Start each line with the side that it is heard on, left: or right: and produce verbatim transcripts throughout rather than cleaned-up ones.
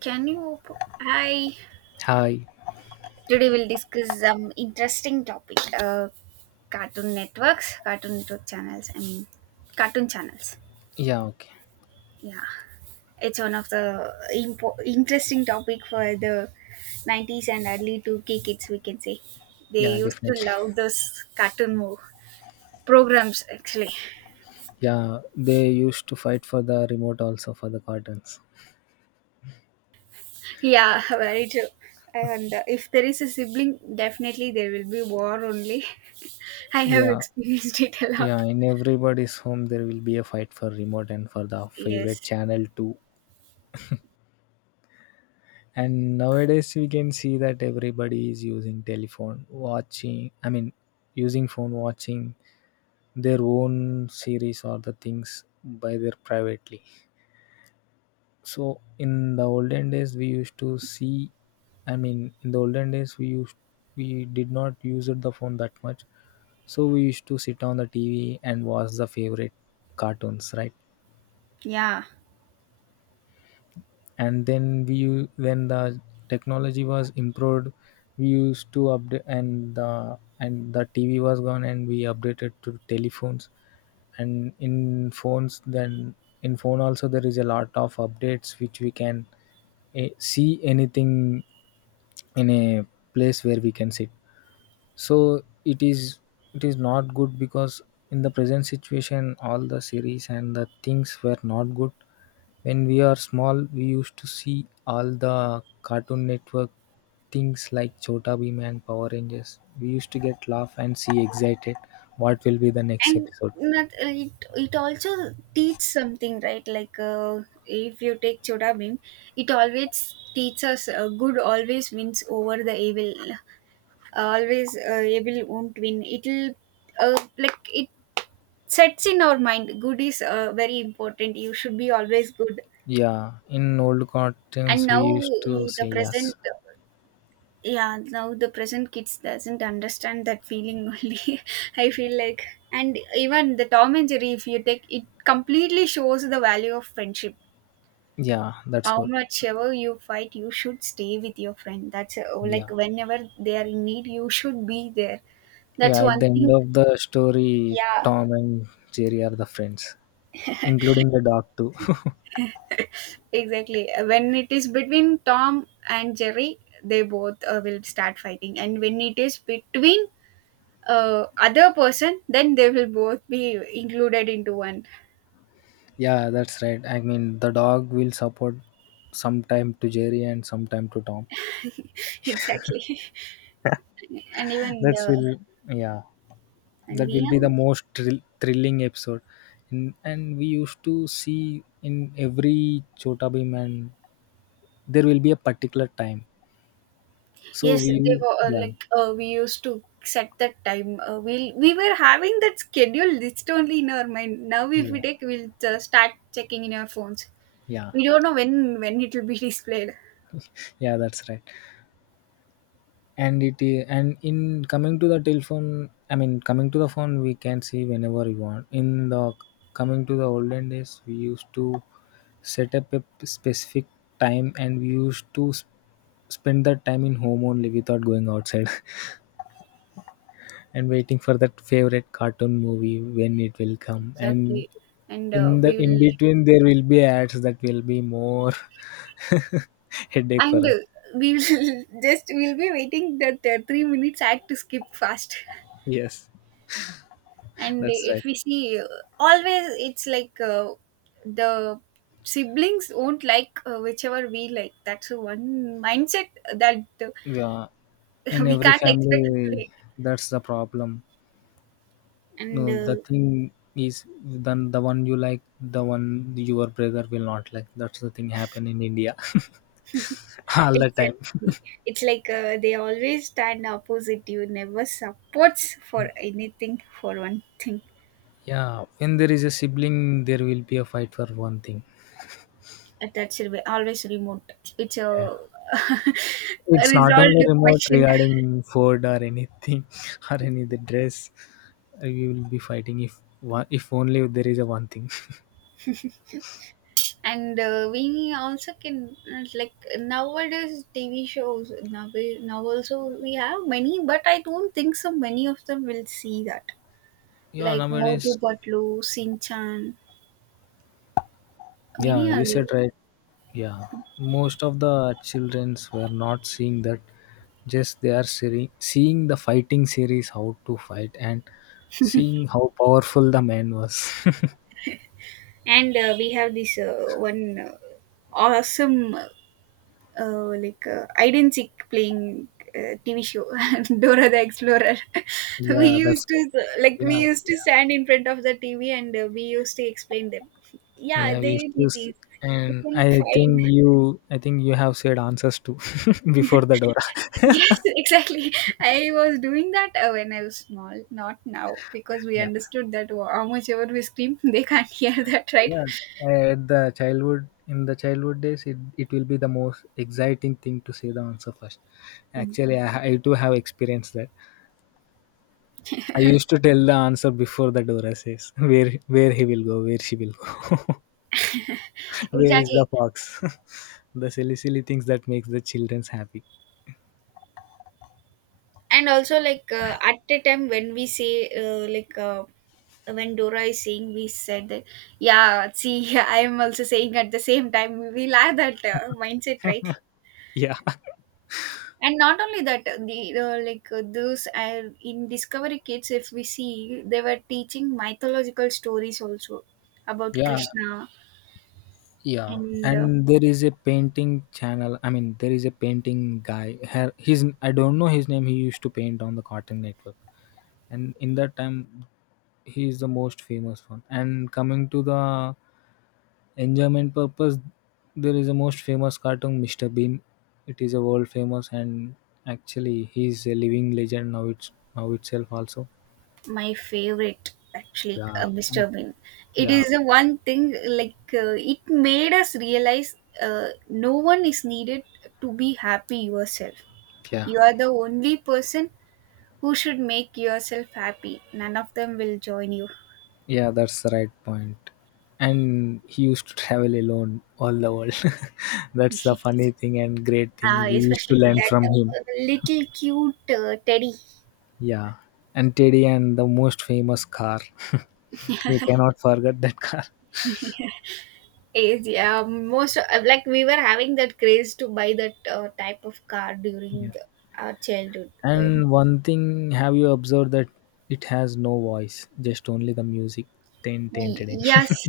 right: Can you? Hi.
left: Hi.
right: Today we'll discuss some interesting topic. Uh, cartoon networks, cartoon network channels. I mean, cartoon channels.
left: Yeah, okay.
right: Yeah, it's one of the impo- interesting topic for the nineties and early two K kids. We can say they
left: Yeah,
right: used to
left: definitely.
right: love those cartoon mo- programs. Actually,
left: Yeah, they used to fight for the remote also for the cartons.
right: yeah, very true. And uh, if there is a sibling, definitely there will be war only. I have
left: Yeah,
right: experienced it a lot.
left: yeah, in everybody's home there will be a fight for remote and for the favorite
right: Yes.
left: channel too. And nowadays we can see that everybody is using telephone, watching, I mean, using phone, watching their own series or the things by their privately. So in the olden days, we used to see. I mean, in the olden days, we used we did not use it the phone that much. So we used to sit on the T V and watch the favorite cartoons, right?
right: Yeah,
left: And then we u- when the technology was improved, we used to update and the and the T V was gone and we updated to telephones, and in phones, then in phone also there is a lot of updates which we can eh, see anything in a place where we can sit, so it is it is not good because in the present situation all the series and the things were not good. When we are small we used to see all the cartoon network things like Chota Bheem and Power Rangers. We used to get laugh and see excited what will be the next
right: and
left: episode.
right: not, it it also teach something, right? Like uh, if you take Choda Bhim, it always teaches uh, good always wins over the evil. Uh, Always uh, evil won't win. It'll uh, like it sets in our mind. Good is uh, very important. You should be always good.
left: Yeah, in old
right: And
left: cartoons we
right: now
left: used to
right: uh,
left: say
right: the
left: yes.
right: present yeah now the present kids doesn't understand that feeling only, i feel like and even the Tom and Jerry, if you take it, completely shows the value of friendship.
left: Yeah, that's
right: How
left: good.
right: much ever you fight, you should stay with your friend. That's uh, like
left: Yeah,
right: whenever they are in need, you should be there. That's
left: yeah, at
right: one
left: the end
right: thing.
left: of the story,
right: Yeah,
left: Tom and Jerry are the friends, including the dog too.
right: exactly. When it is between Tom and Jerry, they both uh, will start fighting, and when it is between uh, other person, then they will both be included into one.
left: Yeah, that's right. I mean, the dog will support sometime to Jerry and sometime to Tom.
right: Exactly. and even
left: That's
right: the
left: will, yeah,
right: and
left: that
right: we
left: will be the
right: have
left: most thrill- thrilling episode. And, and we used to see in every Chota Bheem, and there will be a particular time. So
right: Yes, they
left: we,
right: were uh,
left: yeah,
right: like uh, we used to set that time. Uh, we we were having that schedule list only in our mind. Now if we
left: yeah,
right: take, we'll uh, start checking in our phones.
left: yeah,
right: We don't know when when it will be displayed.
left: yeah, that's right. And it i- and in coming to the telephone, I mean coming to the phone, we can see whenever we want in the coming to the olden days. We used to set up a p- specific time and we used to s- spend that time in home only without going outside and waiting for that favorite cartoon movie when it will come. And
right: Exactly, and uh,
left: in the
right: we
left: in
right: will
left: between there will be ads that will be more headache for
right: and.
left: us.
right: Uh, we will just we'll be waiting that uh, three minutes ad to skip fast.
left: Yes,
right: And
left: that's
right: if
left: right.
right: we see uh, always, it's like uh, the siblings won't like uh, whichever we like. That's one mindset that
left: Yeah,
right: uh,
left: in
right: we
left: every
right: can't expect to
left: family,
right: like.
left: that's the problem.
right: And
left: No, the
right: uh,
left: thing is, then the one you like, the one your brother will not like. That's the thing happen in India all the time.
right: exactly, it's like uh, they always stand opposite. You never supports for anything for one thing.
left: Yeah, when there is a sibling, there will be a fight for one thing.
right: Uh, that should be always remote. It's
left: Yeah,
right: a
left: it's not
right: resolved
left: only remote,
right: question.
left: regarding food or anything or any the dress. We will be fighting if one, if only there is a one thing.
right: And uh, we also can uh, like nowadays T V shows now, we, now also we have many, but I don't think so many of them will see that.
left: Yeah,
right: Like Motu
left: nowadays.
right: Patlu, Sinchan, many
left: Yeah, you
right: are there.
left: said right. Yeah, most of the childrens were not seeing that. Just they are seri- seeing the fighting series, how to fight, and seeing how powerful the man was.
right: And uh, we have this uh, one uh, awesome uh, like uh, hide and seek playing uh, T V show. Dora the Explorer. We
left: Yeah, that's
right: used
left: good.
right: to, like we
left: Yeah,
right: used to
left: yeah,
right: stand in front of the T V, and uh, we used to explain them. Yeah,
left: yeah. We used
right: they
left: to,
right: it
left: s-
right: is. You
left: and
right: can
left: I
right: find.
left: think you, I think you have said answers too before the Dora.
right: Yes, exactly. I was doing that uh, when I was small, not now, because we
left: Yeah.
right: understood that how much ever we scream, they can't hear that, right?
left: Yeah, at the childhood, in the childhood days, it, it will be the most exciting thing to say the answer first.
right: Mm.
left: Actually, I, I too have experienced that. I used to tell the answer before the Dora says where where he will go, where she will go, where is the
right: Exactly.
left: fox. The silly silly things that makes the childrens happy.
right: And also like uh, at a time when we say uh, like uh, when Dora is saying, we said that, yeah, see, I am also saying at the same time, we'll have that uh, mindset, right?
left: Yeah,
right: And not only that, uh, the uh, like uh, those uh, in Discovery Kids, if we see, they were teaching mythological stories also about
left: yeah,
right: Krishna.
left: yeah.
right: And uh,
left: And there is a painting channel. I mean, there is a painting guy. Her, his, I don't know his name. He used to paint on the Cartoon Network, and in that time he is the most famous one. And coming to the enjoyment purpose, there is a most famous cartoon, Mr. Bean. It is a world famous, and actually he is a living legend now, it's now itself also.
right: my favorite, actually,
left: Yeah.
right: uh, Mr.
left: Like,
right: Bean. It
left: yeah,
right: is the one thing like uh, it made us realize uh, no one is needed to be happy yourself.
left: yeah,
right: You are the only person who should make yourself happy. None of them will join you.
left: yeah, that's the right point point. And he used to travel alone all the world. That's the funny
right: Yes.
left: thing and great thing
right: uh,
left: we used to
right: especially
left: learn
right: that
left: from him.
right: uh, little cute uh, teddy
left: Yeah, and Teddy and the most famous car. We cannot forget that car.
right: is, yeah, most uh, like we were having that craze to buy that uh, type of car during
left: Yeah.
right: our childhood. Um,
left: And one thing, have you observed that it has no voice, just only the music. Ten, ten,
right: Y-
left: ten, ten.
right: Yes,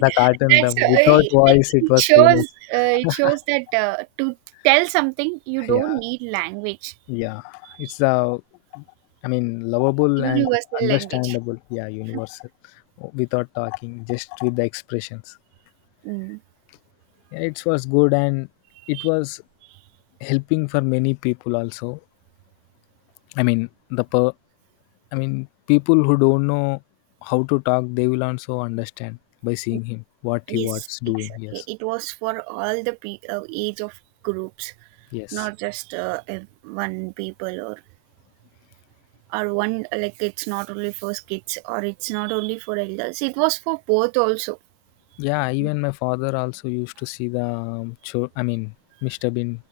left: The cartoon, the
right: uh,
left: without
right: like
left: voice, it
right: it
left: was
right: shows.
left: famous.
right: Uh, it shows that uh, to tell something, you don't
left: Yeah,
right: need language,
left: yeah. It's the, I mean, lovable and
right: universal language.
left: understandable. Yeah, universal. Without talking, just with the expressions.
right: Mm.
left: Yeah, it was good, and it was helping for many people also. I mean, the per, I mean, people who don't know how to talk, they will also understand by seeing him what he
right: Yes,
left: was doing.
right: exactly.
left: Yes,
right: It was for all the pe- uh, age of groups,
left: yes,
right: not just uh, ev- one people or or one, like it's not only for kids or it's not only for elders. It was for both also.
left: yeah. Even my father also used to see the um, show. I mean, Mister Bean.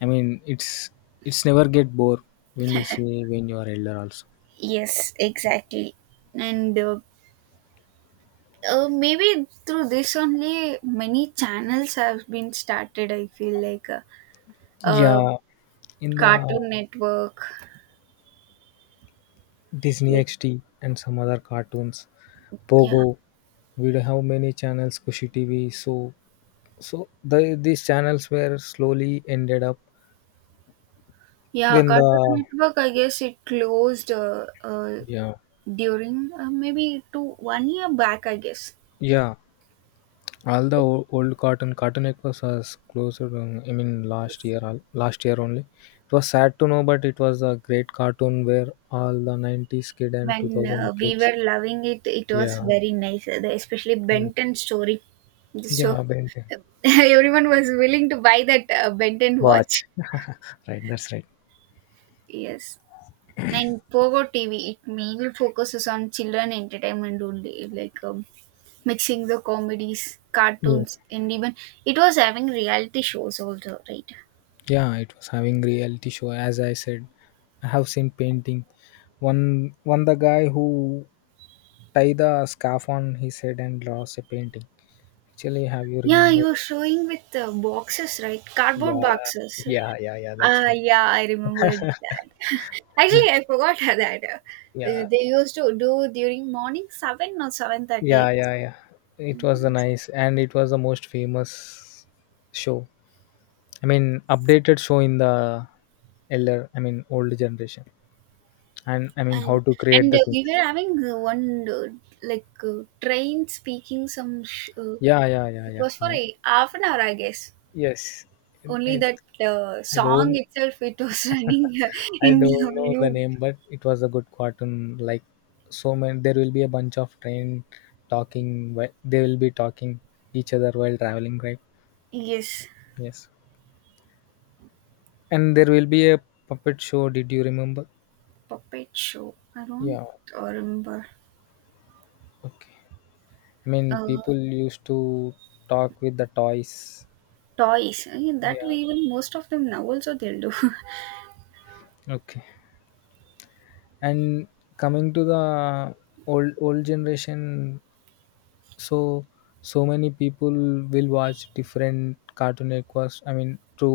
left: I mean, it's it's never get bored when you see when you are elder also.
right: Yes, exactly. And uh, uh, maybe through this only many channels have been started, I feel like. uh, uh
left: Yeah, in the
right: Cartoon Network,
left: Disney
right: like,
left: X D and some other cartoons,
right: yeah,
left: Pogo. We do have many channels, Kushi T V. So so the, these channels were slowly ended up.
right: yeah,
left: When
right: Cartoon
left: the,
right: Network, I guess it closed uh, uh
left: yeah,
right: during uh, maybe two one year back, I guess.
left: yeah. All the
right: It
left: o- old cotton cotton acres was closed. um, I mean, last
right: is.
left: year, al- last year only. It was sad to know, but it was a great cartoon where all the nineties kid and
right: When uh,
left: two thousand
right: we
left: kids.
right: were loving it, it was
left: Yeah,
right: very nice. uh, the- especially
left: yeah,
right: Benton story. So
left: yeah. Ben ten.
right: everyone was willing to buy that uh, Benton watch.
left: Watch, right? That's right.
right: Yes. In Pogo T V, it mainly focuses on children entertainment only, like um, mixing the comedies,
left: Yeah,
right: cartoons, and even it was having reality shows also, right?
left: yeah. It was having reality show. As I said, I have seen painting. One, one the guy who tie the scarf on his head and draws a painting. Actually, have you
right: Yeah, you
left: remembered?
right: were showing with uh, boxes, right? Cardboard
left: Yeah,
right: boxes.
left: yeah, yeah, yeah. That's
right: Ah,
left: one.
right: yeah, I remembered that. Actually, I forgot that. Uh,
left: Yeah,
right: they used to do during morning seven or seven thirty,
left: yeah, yeah, yeah. It was the
right: and
left: nice, and it was the most famous show. I mean, updated show in the elder. I mean, old generation, and I mean how to create
right: and
left: the
right: uh, we
left: things.
right: were having uh, one uh, like uh, train speaking some sh- uh,
left: Yeah, yeah, yeah,
right: it
left: yeah.
right: was for
left: Uh,
right: a half an hour, I guess.
left: yes,
right: Only
left: I,
right: that uh,
left: I
right: song
left: don't,
right: itself, it was running
left: I
right: in
left: don't know the
right: loop.
left: name, but it was a good cartoon. Like so many, there will be a bunch of train talking. whi- They will be talking each other while traveling, right?
right: Yes,
left: Yes. And there will be a puppet show, did you remember?
right: puppet show. I don't
left: Yeah,
right: uh, remember.
left: okay. I mean,
right: Uh,
left: people used to talk with the toys.
right: toys. I mean, that way,
left: Yeah,
right: even most of them now also they'll do.
left: okay. And coming to the old old generation, so so many people will watch different cartoon networks, I mean to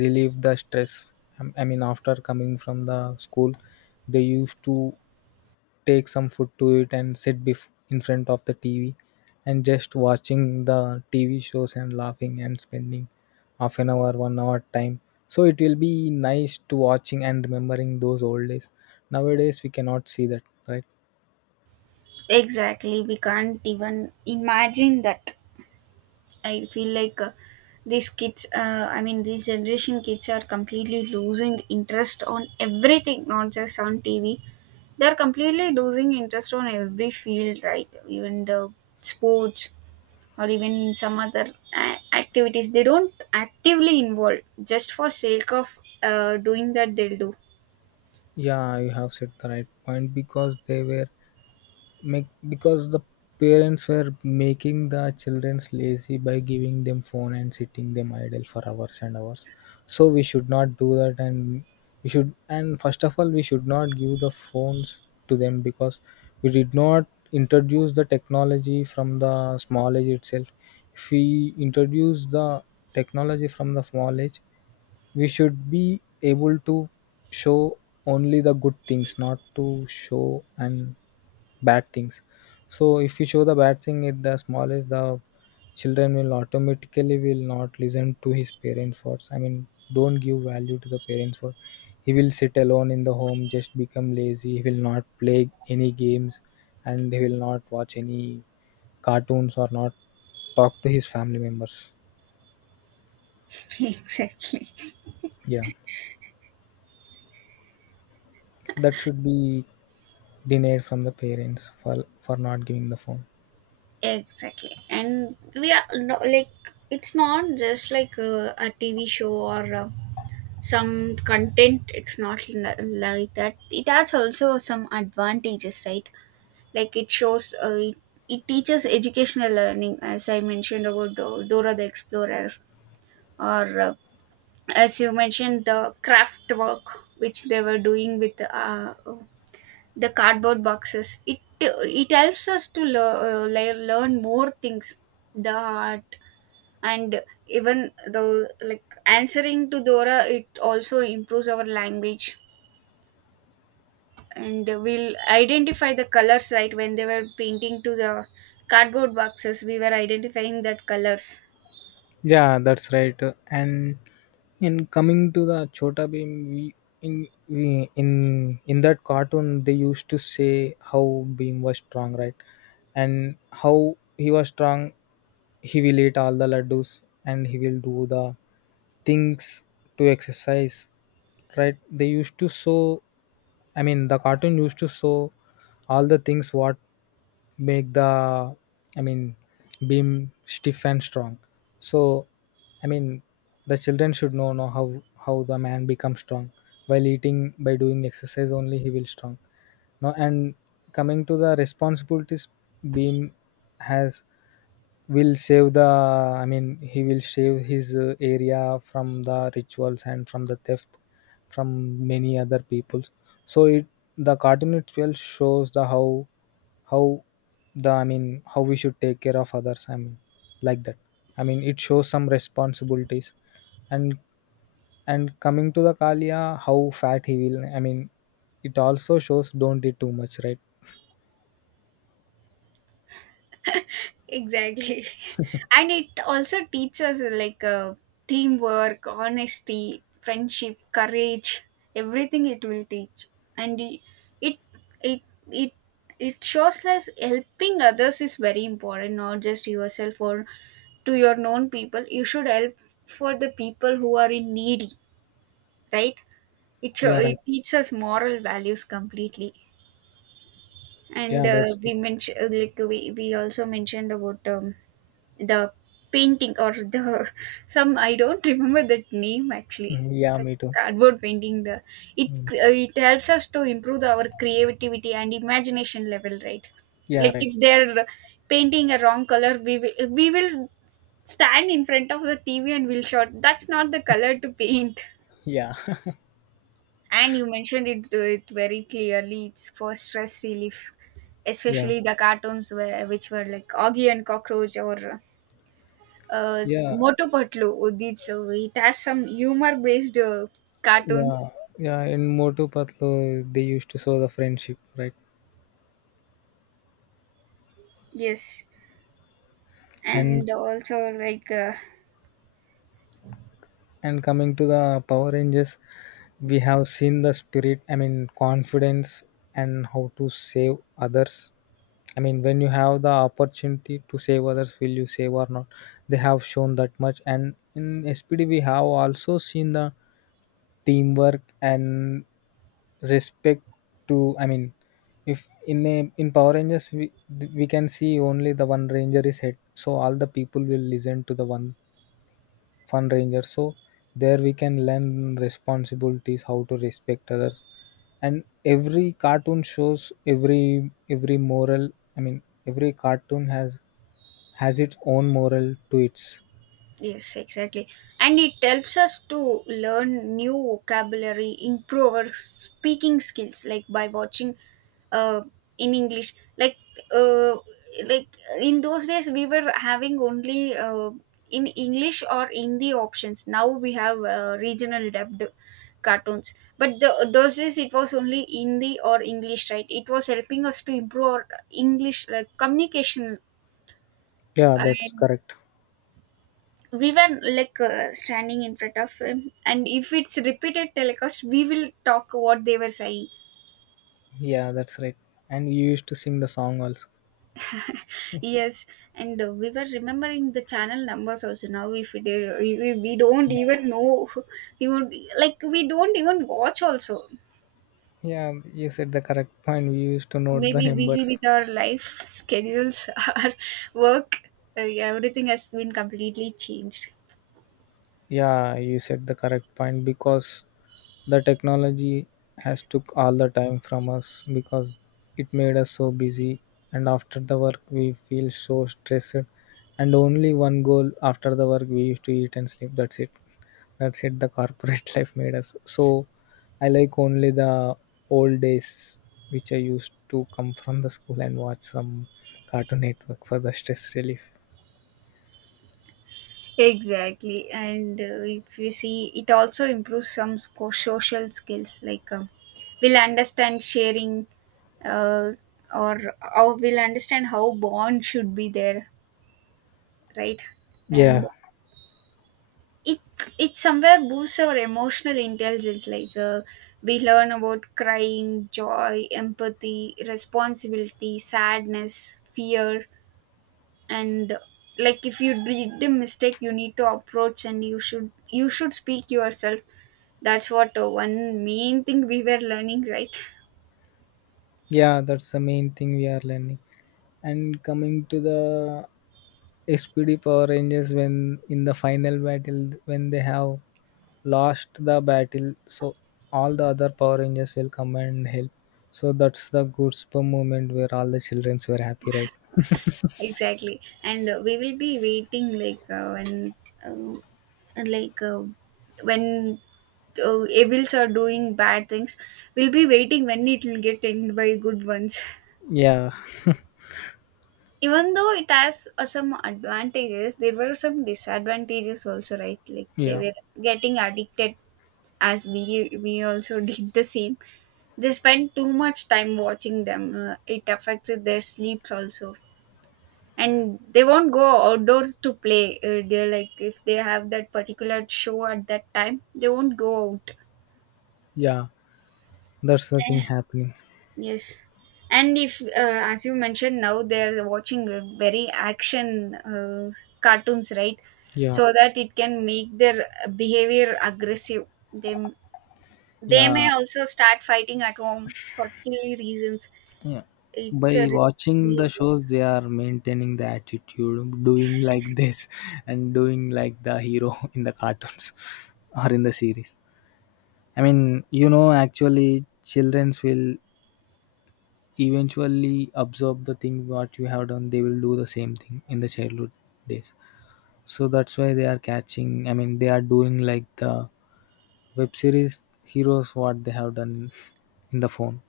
left: relieve the stress. Um, I mean after coming from the school they used to take some food to it and sit bef- in front of the TV and just watching the TV shows and laughing and spending half an hour, one hour time. So it will be nice to watching and remembering those old days. Nowadays we cannot see that, right?
right: Exactly. We can't even imagine that. I feel like uh, these kids, uh, I mean, these generation kids are completely losing interest on everything, not just on T V. They're completely losing interest on every field, right? Even the sports or even some other uh, activities. They don't actively involve just for sake of uh, doing that, they'll do.
left: Yeah, you have said the right point because they were make because the parents were making the childrens lazy by giving them phone and sitting them idle for hours and hours. So we should not do that, and we should, and first of all we should not give the phones to them because we did not introduce the technology from the small age itself. If we introduce the technology from the small age, we should be able to show only the good things, not to show and bad things. So if you show the bad thing at the smallest, the children will automatically will not listen to his parents words. I mean, don't give value to the parents word. He will sit alone in the home, just become lazy, he will not play any games, and he will not watch any cartoons or not talk to his family members.
right: Exactly.
left: Yeah, that should be denied from the parents, for for not giving the phone.
right: Exactly. And we are no, like, it's not just like uh, a T V show or uh, some content. It's not li- like that. It has also some advantages, right? Like it shows uh, it, it teaches educational learning, as I mentioned about Do- Dora the Explorer, or uh, as you mentioned the craft work which they were doing with uh, the cardboard boxes. It it helps us to lear- uh, lear- learn more things, the art. And even though like answering to Dora, it also improves our language. And we'll identify the colors, right? When they were painting to the cardboard boxes, we were identifying that colors.
left: Yeah, that's right. And in coming to the Chota beam we in we in in that cartoon they used to say how beam was strong, right? And how he was strong. He will eat all the laddus and he will do the things to exercise, right? They used to show, I mean the cartoon used to show, all the things what make the, I mean, beam stiff and strong. So, I mean, the children should know know how how the man becomes strong. While eating, by doing exercise only, he will strong. No, and coming to the responsibilities, beam has will save the, I mean, he will save his uh, area from the rituals and from the theft, from many other peoples. So it, the cartoon itself shows the how how the, I mean, how we should take care of others. I mean, like that, I mean, it shows some responsibilities. and and coming to the Kalia, how fat he will, I mean, it also shows don't eat too much, right?
right: Exactly. And it also teaches like uh, teamwork, honesty, friendship, courage, everything it will teach. And it it it it, it shows that helping others is very important, not just yourself or to your known people. You should help for the people who are in needy, right? It show-
left: Yeah,
right: it
left: right.
right: teaches moral values completely. And
left: Yeah,
right: uh,
left: that's good.
right: we mentioned, like we, we also mentioned about um, the painting or the some I don't remember that name actually.
left: Mhm. Yeah, me too.
right: Cardboard painting, the it
left: Mhm.
right: uh, it helps us to improve our creativity and imagination level, right?
left: Yeah,
right: Like
left: right.
right: if they're painting a wrong color, we will, we will stand in front of the tv and we'll shout, that's not the color to paint.
left: Yeah.
right: And you mentioned it, uh, it very clearly. It's for stress relief,
left: Yeah,
right: especially the cartoons where, which were like Augie and Cockroach or uh, s-
left: yeah,
right: Motu Patlu. Udit. So it has some humor based uh,
left: yeah,
right: cartoons.
left: yeah. In Motu Patlu, they used to show the friendship, right?
right: Yes,
left: And
right: and also like uh,
left: and coming to the power rangers, we have seen the spirit, i mean confidence, and how to save others. I mean, when you have the opportunity to save others, will you save or not? They have shown that much. And in spd we have also seen the teamwork and respect to, I mean, if in a in power rangers, we we can see only the one ranger is head, so all the people will listen to the one fun ranger. So there we can learn responsibilities, how to respect others. And every cartoon shows every every moral. I mean, every cartoon has has its own moral to its.
right: yes, exactly. And it helps us to learn new vocabulary, improve our speaking skills, like by watching uh, in English. Like, uh, like in those days, we were having only uh, in English or Hindi options. Now we have uh, regional dubbed cartoons. But the, those days, it was only Hindi or English, right? It was helping us to improve our English like communication.
left: Yeah, that's
right: And
left: correct.
right: we were like uh, standing in front of him, and if it's repeated telecast, we will talk what they were saying.
left: Yeah, that's right, and you used to sing the song also.
right: Yes. And uh, we were remembering the channel numbers also. Now if we, do, we, we don't even
left: Yeah,
right: know. We don't like we don't even watch also.
left: yeah, you said the correct point, we used to note the
right: Maybe busy
left: numbers.
right: with our life schedules, our work, uh, everything has been completely changed.
left: Yeah, you said the correct point, because the technology has took all the time from us, because it made us so busy, and after the work we feel so stressed, and only one goal after the work, we used to eat and sleep, that's it. That's it, the corporate life made us so. I like only the old days, which I used to come from the school and watch some cartoon network for the stress relief.
right: Exactly. And uh, if you see, it also improves some sco- social skills. Like um, we'll understand sharing, uh, or or we'll understand how bond should be there, right? And
left: Yeah.
right: it it somewhere boosts our emotional intelligence. Like uh, we learn about crying, joy, empathy, responsibility, sadness, fear, and like if you did a mistake you need to approach and you should you should speak yourself. That's what uh, one main thing we were learning, right?
left: Yeah, that's the main thing we are learning. And coming to the S P D Power Rangers, when in the final battle, when they have lost the battle, so all the other Power Rangers will come and help. So that's the goosebump moment where all the childrens were happy, right?
right: Exactly, and uh, we will be waiting like uh, when uh, like uh, when uh, evils are doing bad things, we'll be waiting when it will get end by good ones.
left: Yeah,
right: Even though it has uh, some advantages, there were some disadvantages also, right? Like they
left: yeah,
right: were getting addicted, as we we also did the same. They spend too much time watching them, uh, it affects their sleeps also, and they won't go outdoors to play. Uh, they're like if they have that particular show at that time they won't go out.
left: yeah. That's the
right: Eh,
left: thing happening.
right: yes, and if uh, as you mentioned, now they're watching uh, very action uh, cartoons, right?
left: Yeah,
right: So that it can make their behavior aggressive. they They may
left: yeah.
right: also start fighting at home for silly reasons.
left: Yeah.
right: It's a
left: By
right: risky
left: watching the
right: behavior.
left: shows, they are maintaining the attitude, doing like this and doing like the hero in the cartoons or in the series. I mean, you know, actually, childrens will eventually absorb the thing what you have done. They will do the same thing in the childhood days. So that's why they are catching. I mean, they are doing like the web series heroes what they have done in the phone.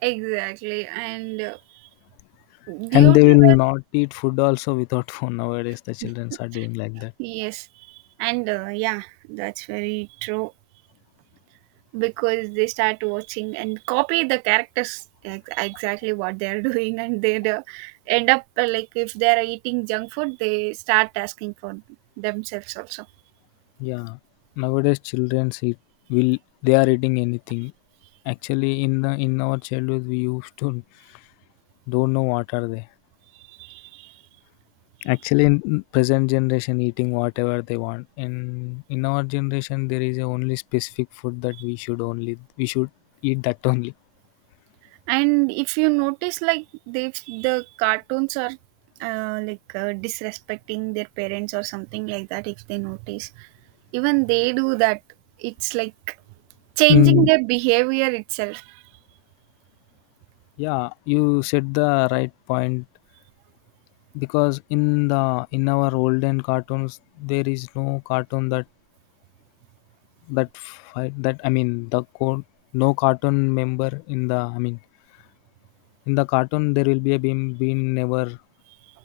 right: Exactly. And uh,
left: And
right: due
left: they
right: to
left: will
right: that,
left: not eat food also without phone. Nowadays, the children are doing like that.
right: yes. And uh, yeah, that's very true, because they start watching and copy the characters ex- exactly what they're doing, and they uh, end up uh, like if they're eating junk food, they start asking for themselves also.
left: Yeah, nowadays children eat will they are eating anything. Actually, in the in our childhood, we used to don't know what are they. Actually, in present generation, eating whatever they want. In in our generation, there is a only specific food that we should only we should eat that only.
right: And if you notice, like they, the cartoons are uh, like uh, disrespecting their parents or something like that, if they notice, even they do that. It's like changing
left: Mm,
right: their behavior itself.
left: yeah, you said the right point, because in the in our olden cartoons there is no cartoon that that fight that, I mean the code, no cartoon member in the, I mean, in the cartoon there will be a beam being never,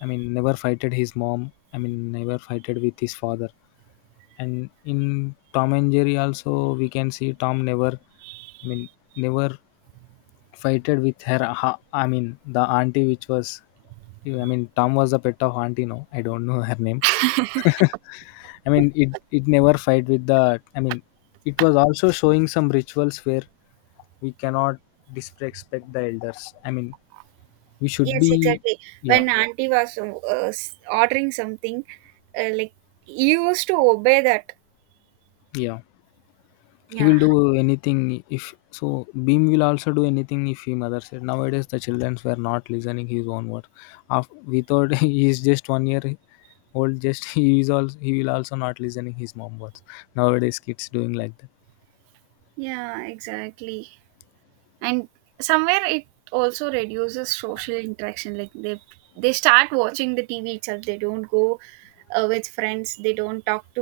left: I mean never fighted his mom, I mean never fighted with his father. And in tom and jerry also we can see tom never, I mean, never fighted with her ha- I mean the auntie which was, I mean tom was the pet of auntie, no I don't know her name. I mean, it it never fight with the. I mean, it was also showing some rituals where we cannot disrespect the elders. I mean, we should
right: Yes,
left: be,
right: exactly.
left: yeah,
right: When auntie was uh, s- ordering something, uh, like, you used to obey that.
left: yeah. He
right: Yeah.
left: will do anything if so. Beam will also do anything if he mother said. Nowadays, the children were not listening his own word. After, we thought he is just one year old. Just he is also he will also not listening his mom words. Nowadays, kids doing like that.
right: Yeah, exactly, and somewhere it also reduces social interaction. Like they they start watching the TV itself, they don't go uh, with friends, they don't talk to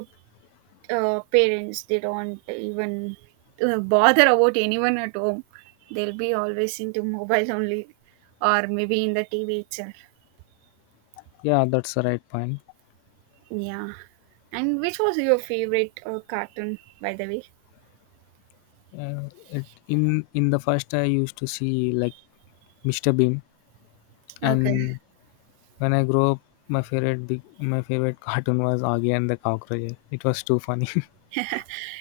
right: uh, parents, they don't even uh, bother about anyone at home. They'll be always into mobile only, or maybe in the TV itself.
left: Yeah, that's the right point.
right: Yeah. And which was your favorite uh, cartoon, by the way?
left: Uh, it in in the first I used to see like mister Bean,
right: Okay.
left: and when I grew up, my favorite big my favorite cartoon was Augie and the Cockroach. It was too funny.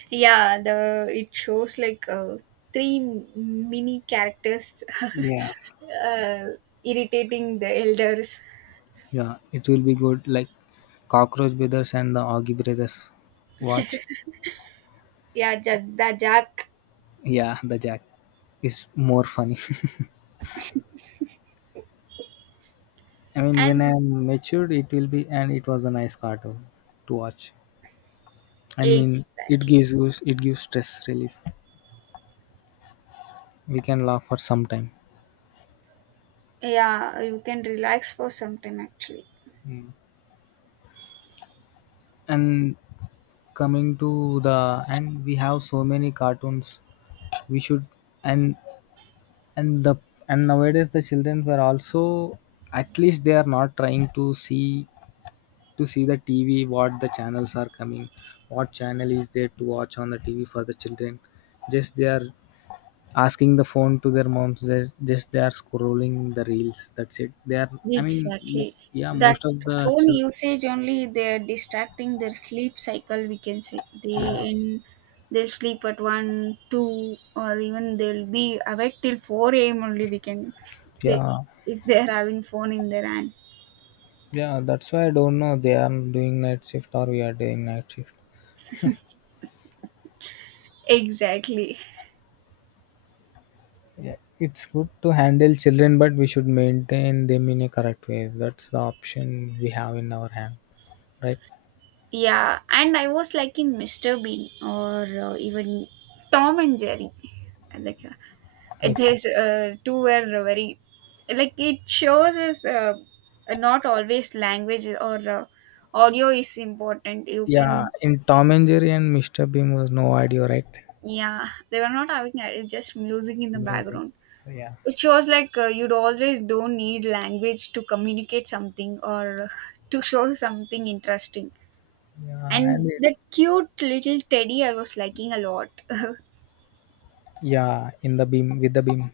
right: Yeah, the it shows like uh, three mini characters
left: Yeah.
right: uh, irritating the elders.
left: Yeah, it will be good like Cockroach Brothers and the Augie Brothers. Watch,
right: Yeah, Ja- the Jack.
left: yeah, the Jack is more funny. I mean, when
right: And
left: I'm matured, it will be, and it was a nice cartoon to watch. I
right: egg,
left: mean, it
right: exactly.
left: gives you it gives stress relief. We can laugh for some time,
right: Yeah, you can relax for some time actually.
left: and coming to the end, we have so many cartoons we should and and the and nowadays the children were also, at least they are not trying to see to see the tv what the channels are coming, what channel is there to watch on the tv for the children. Just they are asking the phone to their moms, they just they are scrolling the reels, that's it. They are I mean mo-
right: Exactly.
left: Yeah,
right: That
left: most of the
right: phone
left: chil-
right: usage only, they're distracting their sleep cycle, we can say. They
left: yeah.
right: in they sleep at one, two, or even they'll be awake till four a m only, we can say,
left: Yeah.
right: if they're having phone in their hand.
left: Yeah, that's why I don't know they are doing night shift or we are doing night shift.
right: Exactly.
left: Yeah, it's good to handle children, but we should maintain them in a correct way. That's the option we have in our hand, right?
right: Yeah, and I was liking mister Bean, or uh, even Tom and Jerry. Like uh, it
left: Okay.
right: is uh, two were very, like, it shows us uh, not always language or uh, audio is important. You
left: Yeah,
right: can,
left: in Tom and Jerry and mister Bean was no idea, right?
right: yeah, they were not having that. It's just music in the
left: Music.
right: background.
left: So yeah,
right: It shows like, uh, you'd always don't need language to communicate something or to show something interesting.
left: yeah, and
right: And
left: it,
right: that cute little teddy, I was liking a lot.
left: yeah, in the beam with the beam.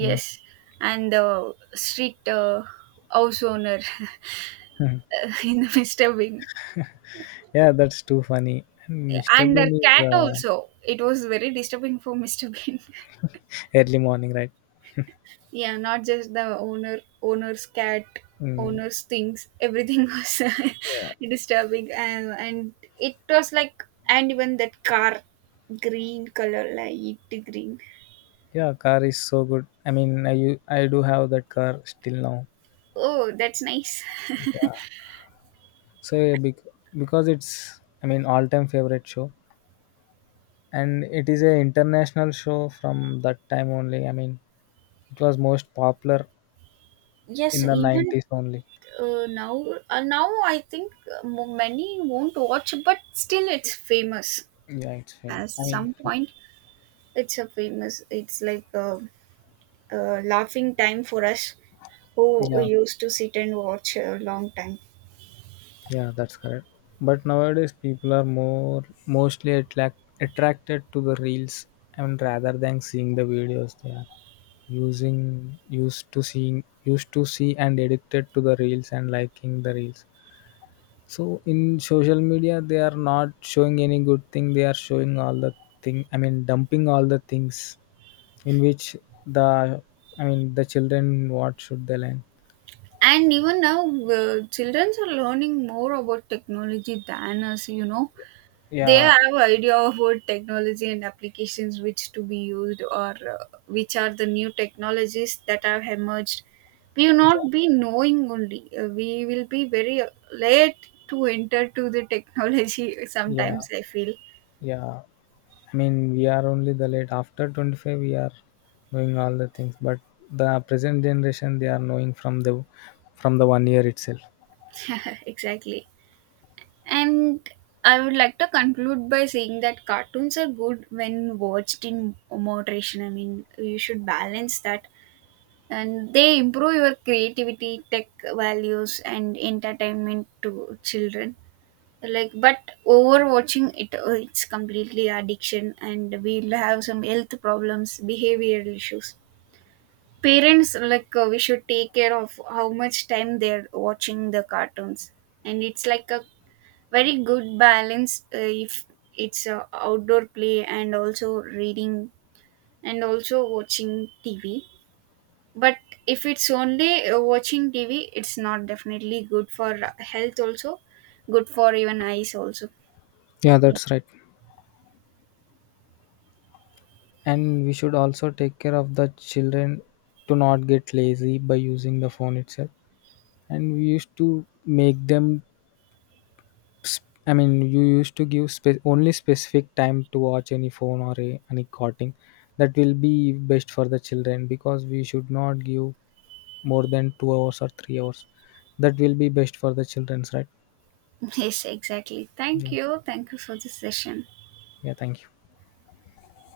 left: I mean,
right: and the street uh, house owner in the Mr. Bean.
left: yeah, that's too funny. And mister
right: And their
left: Bean is
right: cat
left: uh,
right: also, it was very disturbing for Mr. Bean.
left: early morning, right?
right: Yeah, not just the owner owner's cat,
left: Mm,
right: owner's things, everything was uh,
left: yeah.
right: disturbing. And, and it was like, and even that car, green color, light green.
left: Yeah, car is so good. I mean, I u- I do have that car still now.
right: Oh, that's nice.
left: So yeah, bec- because it's, I mean, all time favorite show, and it is a international show from that time only. I mean, it was most popular
right: Yes,
left: in the
right: even
left: nineties only.
right: uh, now uh, now I think uh, mo- many won't watch, but still it's famous
left: Yeah, it's fame.
right: at
left: I mean,
right: some point. It's a famous, it's like uh, uh, laughing time for us, who
left: yeah,
right: used to sit and watch a long time.
left: yeah, that's correct. But nowadays people are more mostly attract attracted to the reels and rather than seeing the videos. They are. Using used to seeing used to see and addicted to the reels and liking the reels. So in social media they are not showing any good thing, they are showing all the thing, I mean dumping all the things in which the, I mean, the children what should they learn.
right: And even now, uh, children are learning more about technology than us, you know. They
left: Yeah.
right: have idea about technology and applications which to be used, or uh, which are the new technologies that have emerged. We will
left: yeah
right: not be knowing only. Uh, we will be very late to enter to the technology
left: yeah
right: sometimes, I feel.
left: yeah I mean we are only the late, after twenty-five we are knowing all the things, but the present generation they are knowing from the from the one year itself.
right: Exactly. And I would like to conclude by saying that cartoons are good when watched in moderation. I mean, you should balance that. And they improve your creativity, tech values, and entertainment to children. Like, but overwatching it, uh, it's completely addiction, and we'll have some health problems, behavioral issues. Parents, like, uh, we should take care of how much time they're watching the cartoons, and it's like a very good balance uh, if it's uh, outdoor play and also reading and also watching TV. But if it's only uh, watching TV, it's not definitely good for health also, good for even eyes also.
left: Yeah,
right: Yeah.
left: that's right. And we should also take care of the children to not get lazy by using the phone itself. And we used to make them, sp- I mean, you used to give spe- only specific time to watch any phone or a, any cartoon. That will be best for the children, because we should not give more than two hours or three hours. That will be best for the children's, right?
right: Yes, exactly. thank
left: Yeah.
right: you thank you for this session.
left: Yeah. Thank you.